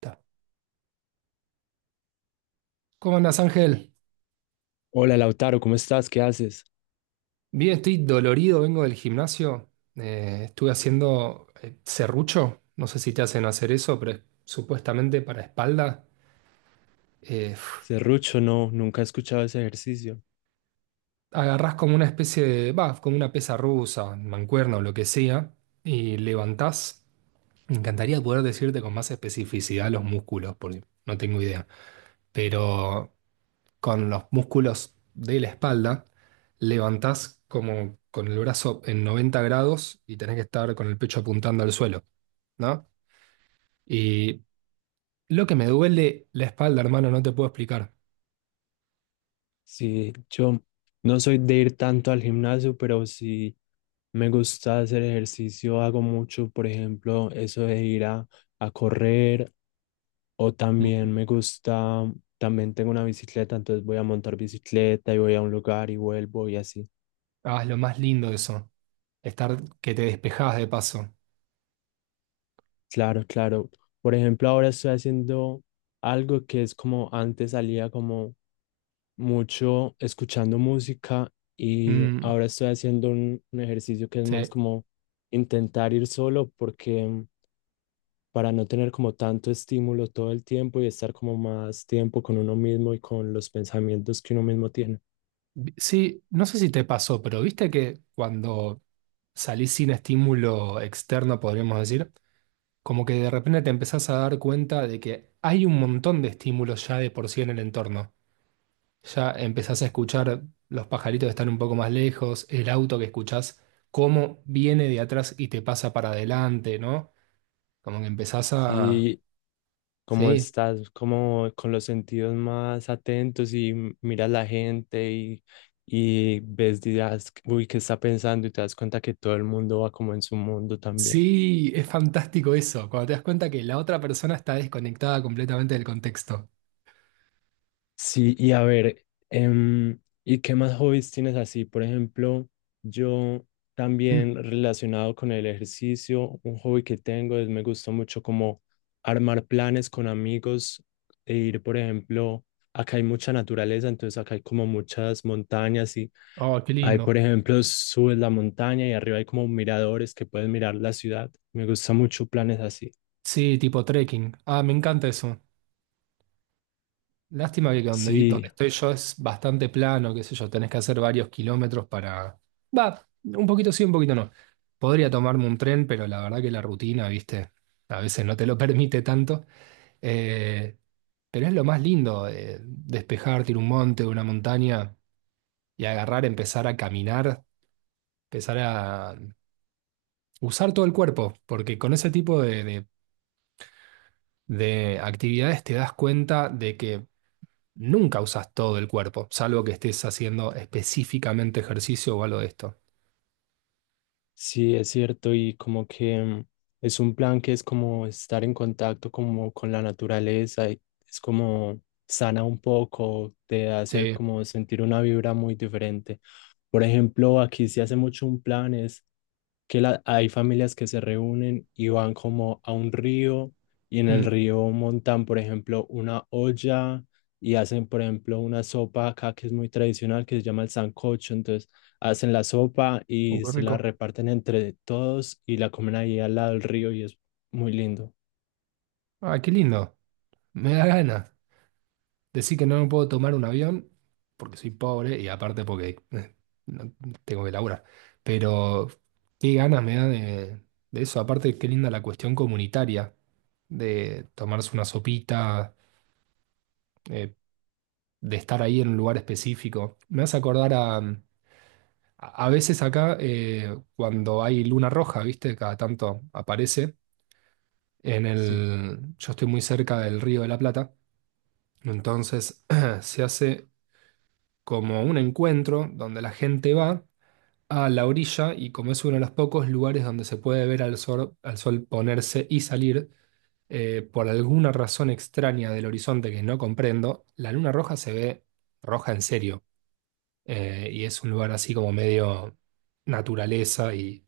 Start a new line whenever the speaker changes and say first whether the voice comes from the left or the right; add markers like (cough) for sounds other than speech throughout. right: Ta. ¿Cómo andas, Ángel?
left: Hola Lautaro, ¿cómo estás? ¿Qué haces?
right: Bien, estoy dolorido, vengo del gimnasio. Estuve haciendo serrucho, no sé si te hacen hacer eso, pero es supuestamente para espalda. Eh, f-
left: Serrucho, no, nunca he escuchado ese ejercicio.
right: Agarrás como una especie de, va, como una pesa rusa, mancuerna o lo que sea, y levantás. Me encantaría poder decirte con más especificidad los músculos, porque no tengo idea. Pero con los músculos de la espalda, levantás como con el brazo en 90 grados y tenés que estar con el pecho apuntando al suelo, ¿no? Y lo que me duele la espalda, hermano, no te puedo explicar.
left: Sí, yo no soy de ir tanto al gimnasio, pero sí me gusta hacer ejercicio, hago mucho, por ejemplo, eso de ir a correr o
right: Mm.
left: también me gusta, también tengo una bicicleta, entonces voy a montar bicicleta y voy a un lugar y vuelvo y así.
right: Ah, es lo más lindo de eso, estar que te despejás de paso.
left: Claro, claro. Por ejemplo, ahora estoy haciendo algo que es como antes salía como mucho escuchando música y
right: Mm,
left: ahora estoy haciendo un ejercicio que es más
right: sí.
left: como intentar ir solo porque para no tener como tanto estímulo todo el tiempo y estar como más tiempo con uno mismo y con los pensamientos que uno mismo tiene.
right: Sí, no sé si te pasó, pero viste que cuando salís sin estímulo externo, podríamos decir, como que de repente te empezás a dar cuenta de que hay un montón de estímulos ya de por sí en el entorno. Ya empezás a escuchar los pajaritos que están un poco más lejos, el auto que escuchás, cómo viene de atrás y te pasa para adelante, ¿no? Como que empezás a...
left: Sí, como
right: Sí,
left: estás como con los sentidos más atentos y miras la gente y ves, dirás, uy, ¿qué está pensando? Y te das cuenta que todo el mundo va como en su mundo también.
right: sí, es fantástico eso, cuando te das cuenta que la otra persona está desconectada completamente del contexto.
left: Sí, y a ver, ¿y qué más hobbies tienes así? Por ejemplo, yo
right: Mm.
left: también relacionado con el ejercicio, un hobby que tengo es me gusta mucho como armar planes con amigos e ir, por ejemplo, acá hay mucha naturaleza, entonces acá hay como muchas montañas y
right: Oh, qué
left: hay, por
right: lindo.
left: ejemplo, subes la montaña y arriba hay como miradores que puedes mirar la ciudad. Me gusta mucho planes así.
right: Sí, tipo trekking. Ah, me encanta eso. Lástima que donde, donde
left: Sí,
right: estoy yo es bastante plano, qué sé yo, tenés que hacer varios kilómetros para... Va, un poquito sí, un poquito no. Podría tomarme un tren, pero la verdad que la rutina, viste, a veces no te lo (laughs) permite tanto. Eh, pero es lo más lindo, despejarte, ir a un monte, una montaña y agarrar, empezar a caminar, empezar a usar todo el cuerpo, porque con ese tipo de actividades te das cuenta de que nunca usas todo el cuerpo, salvo que estés haciendo específicamente ejercicio o algo de esto.
left: sí, es cierto, y como que es un plan que es como estar en contacto como con la naturaleza, y es como sana un poco, te hace
right: Sí.
left: como sentir una vibra muy diferente. Por ejemplo, aquí se hace mucho un plan, es que hay familias que se reúnen y van como a un río y en el
right: Mm.
left: río montan, por ejemplo, una olla y hacen, por ejemplo, una sopa acá que es muy tradicional, que se llama el sancocho. Entonces hacen la sopa y
right: Qué
left: se la
right: rico.
left: reparten entre todos y la comen ahí al lado del río y es muy lindo.
right: Ah, qué lindo. Me da ganas. Decir que no me puedo tomar un avión porque soy pobre y aparte porque no- tengo que laburar. Pero qué ganas me da de eso. Aparte, qué linda la cuestión comunitaria de tomarse una sopita, eh, de estar ahí en un lugar específico. Me hace acordar a, a veces acá, cuando hay luna roja, ¿viste? Cada tanto aparece. En
left: Sí.
right: el, yo estoy muy cerca del Río de la Plata, entonces (clears throat) se hace como un encuentro donde la gente va a la orilla y como es uno de los pocos lugares donde se puede ver al sol ponerse y salir, por alguna razón extraña del horizonte que no comprendo, la luna roja se ve roja en serio. Eh, y es un lugar así como medio naturaleza y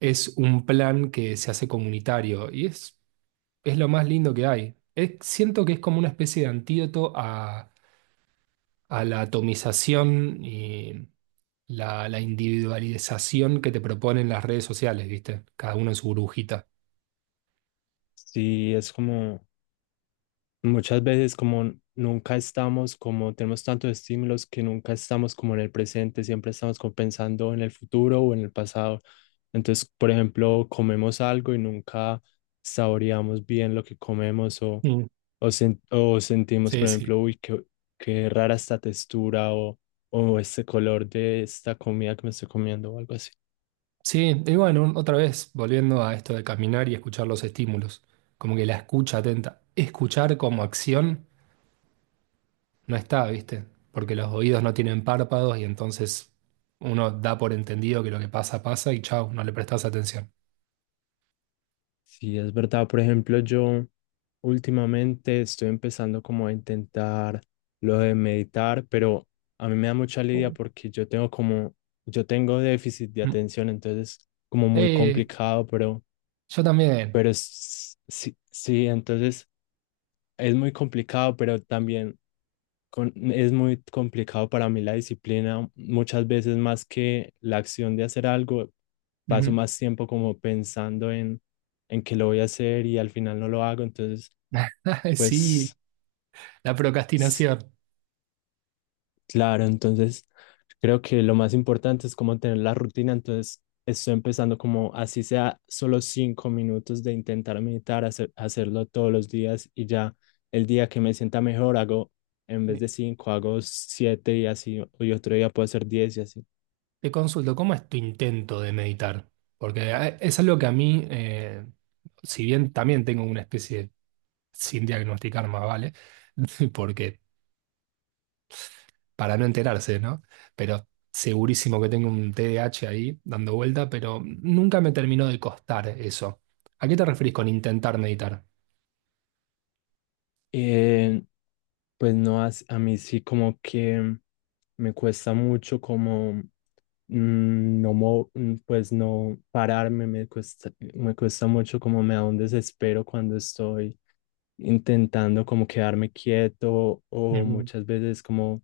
right: es un plan que se hace comunitario y es lo más lindo que hay. Siento que es como una especie de antídoto a la atomización y la individualización que te proponen las redes sociales, ¿viste? Cada uno en su burbujita.
left: Sí, es como... Muchas veces como nunca estamos, como tenemos tantos estímulos que nunca estamos como en el presente, siempre estamos como pensando en el futuro o en el pasado. Entonces, por ejemplo, comemos algo y nunca saboreamos bien lo que comemos
right: Mm.
left: o, o sentimos,
right: Sí,
left: por
right: sí.
left: ejemplo, uy, qué, qué rara esta textura o este color de esta comida que me estoy comiendo o algo así.
right: Sí, y bueno, otra vez, volviendo a esto de caminar y escuchar los estímulos, como que la escucha atenta, escuchar como acción no está, ¿viste? Porque los oídos no tienen párpados y entonces uno da por entendido que lo que pasa, pasa y chau, no le prestas atención.
left: Sí, es verdad. Por ejemplo, yo últimamente estoy empezando como a intentar lo de meditar, pero a mí me da mucha lidia
right: Uh.
left: porque yo tengo como, yo tengo déficit de
right: Mm.
left: atención, entonces como muy
right: Eh,
left: complicado,
right: yo también.
left: pero sí, sí, entonces es muy complicado, pero también es muy complicado para mí la disciplina. Muchas veces más que la acción de hacer algo, paso
right: Ujú.
left: más tiempo como pensando en que lo voy a hacer y al final no lo hago. Entonces,
right: (laughs) Sí,
left: pues
right: la procrastinación.
left: claro, entonces creo que lo más importante es como tener la rutina, entonces estoy empezando como así sea solo 5 minutos de intentar meditar, hacerlo todos los días y ya el día que me sienta mejor hago, en vez
right: Sí.
left: de cinco, hago siete y así, y otro día puedo hacer diez y así.
right: Te consulto, ¿cómo es tu intento de meditar? Porque es algo que a mí, si bien también tengo una especie de sin diagnosticar más, ¿vale? (laughs) Porque para no enterarse, ¿no? Pero segurísimo que tengo un T D A H ahí dando vuelta, pero nunca me terminó de costar eso. ¿A qué te referís con intentar meditar?
left: Eh, pues no, a mí sí como que me cuesta mucho como pues no pararme, me cuesta mucho, como me da un desespero cuando estoy intentando como quedarme quieto o
right: Ujú,
left: muchas veces como,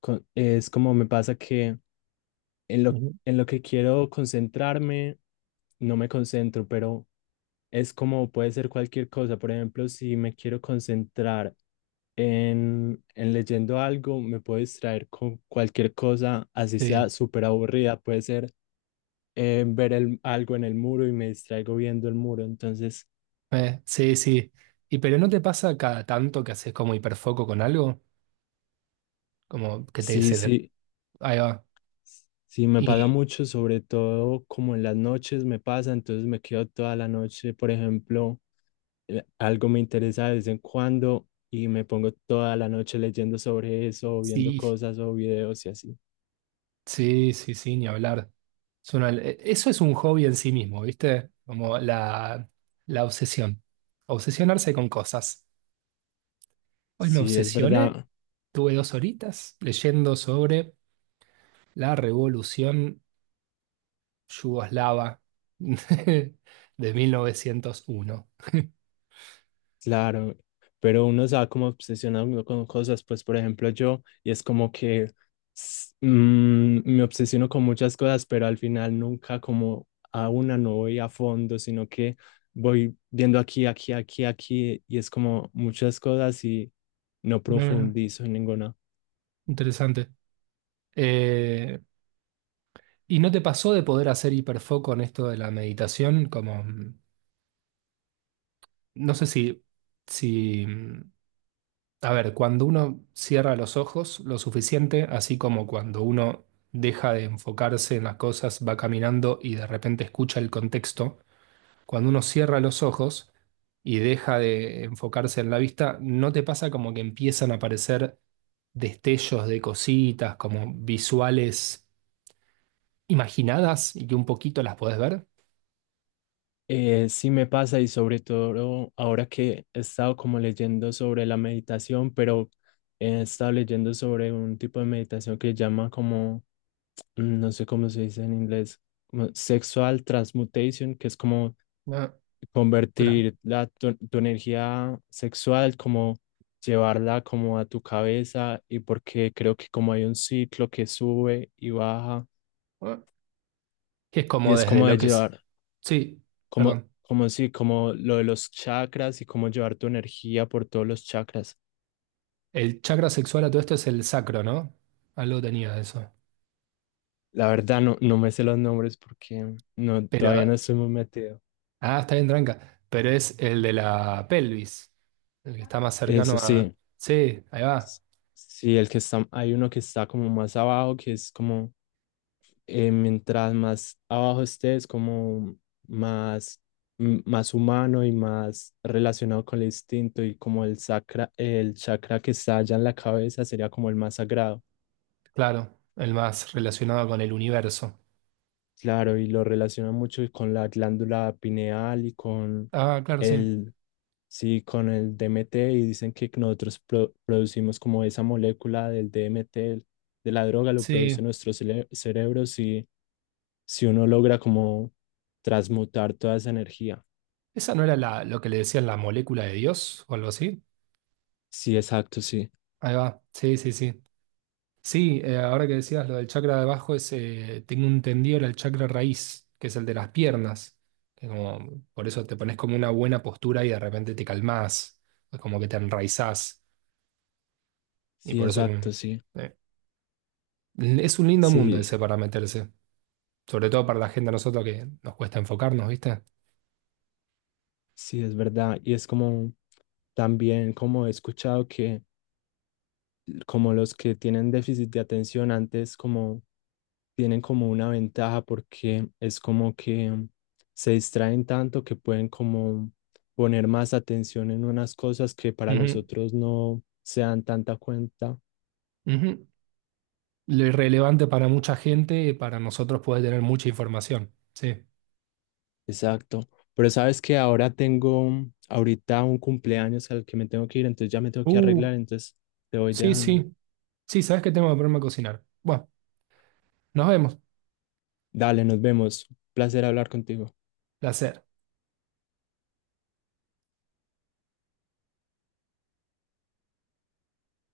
left: es como me pasa que en lo,
right: ujú.
left: en lo que quiero concentrarme, no me concentro, pero es como puede ser cualquier cosa. Por ejemplo, si me quiero concentrar en leyendo algo, me puedo distraer con cualquier cosa, así sea
right: Sí,
left: súper aburrida, puede ser ver algo en el muro y me distraigo viendo el muro. Entonces,
right: sí, sí. ¿Y pero no te pasa cada tanto que haces como hiperfoco con algo? Como que te
left: sí, sí,
right: ahí va.
left: sí, me pasa
right: Y
left: mucho, sobre todo como en las noches me pasa, entonces me quedo toda la noche, por ejemplo, algo me interesa de vez en cuando y me pongo toda la noche leyendo sobre eso, o viendo
right: sí,
left: cosas o videos y así.
right: sí, sí, sí, ni hablar. Eso es un hobby en sí mismo, ¿viste? Como la obsesión. Obsesionarse con cosas. Hoy me
left: Sí, es
right: obsesioné.
left: verdad.
right: Tuve dos horitas leyendo sobre la revolución yugoslava (laughs) de 1901.
left: Claro, pero uno se va como obsesionando con cosas, pues por ejemplo yo, y es como que me obsesiono con muchas cosas, pero al final nunca como a una no voy a fondo, sino que voy viendo aquí, aquí, aquí, aquí, y es como muchas cosas y no
right: No, no, no.
left: profundizo en ninguna.
right: Interesante. Eh, ¿Y no te pasó de poder hacer hiperfoco en esto de la meditación? Como, no sé si, si, a ver, cuando uno cierra los ojos lo suficiente, así como cuando uno deja de enfocarse en las cosas, va caminando y de repente escucha el contexto cuando uno cierra los ojos y deja de enfocarse en la vista, ¿no te pasa como que empiezan a aparecer destellos de cositas, como visuales imaginadas y que un poquito las podés ver?
left: Sí me pasa y sobre todo ahora que he estado como leyendo sobre la meditación, pero he estado leyendo sobre un tipo de meditación que llama como no sé cómo se dice en inglés, como sexual transmutation, que es como
right: Ah. Otra-
left: convertir tu energía sexual, como llevarla como a tu cabeza y porque creo que como hay un ciclo que sube y baja
right: ah, que es
left: y
right: como
left: es
right: desde
left: como
right: lo
left: de
right: que es...
left: llevar,
right: Sí, perdón.
left: como sí, como lo de los chakras y como llevar tu energía por todos los chakras.
right: El chakra sexual a todo esto es el sacro, ¿no? Algo tenía de eso.
left: La verdad no, no me sé los nombres porque no, todavía
right: Pero...
left: no estoy muy metido.
right: Ah, está bien, tranca. Pero es el de la pelvis, el que está más cercano
left: Eso
right: a...
left: sí.
right: Sí, ahí va.
left: Sí, el que está, hay uno que está como más abajo, que es como mientras más abajo estés, como más, más humano y más relacionado con el instinto y como el sacra, el chakra que está allá en la cabeza sería como el más sagrado.
right: Claro, el más relacionado con el universo.
left: Claro, y lo relaciona mucho con la glándula pineal y con
right: Ah, claro, sí.
left: el, sí, con el DMT y dicen que nosotros producimos como esa molécula del DMT, de la droga, lo
right: Sí.
left: produce nuestro cerebro si, si uno logra como transmutar toda esa energía.
right: ¿Esa no era la, lo que le decían la molécula de Dios o algo así?
left: Sí, exacto, sí.
right: Ahí va. Sí, sí, sí. Sí, ahora que decías lo del chakra de abajo, es, tengo entendido era el chakra raíz, que es el de las piernas. Que como, por eso te pones como una buena postura y de repente te calmás, es como que te enraizás. Y
left: Sí,
right: por eso
left: exacto,
right: que,
left: sí.
right: eh, es un lindo mundo
left: Sí,
right: ese para meterse. Sobre todo para la gente a nosotros que nos cuesta enfocarnos, ¿viste?
left: sí, es verdad. Y es como, también como he escuchado que como los que tienen déficit de atención antes, como tienen como una ventaja porque es como que se distraen tanto que pueden como poner más atención en unas cosas que para los
right: Ujú,
left: otros no se dan tanta cuenta.
right: ujú. Lo irrelevante para mucha gente, para nosotros puede tener mucha información. Sí.
left: Exacto. Pero sabes que ahora tengo ahorita un cumpleaños al que me tengo que ir, entonces ya me tengo que
right: Uh,
left: arreglar, entonces te voy
right: sí,
left: dejando.
right: sí. Sí, sabes que tengo que ponerme a cocinar. Bueno, nos vemos.
left: Dale, nos vemos. Placer hablar contigo.
right: Placer.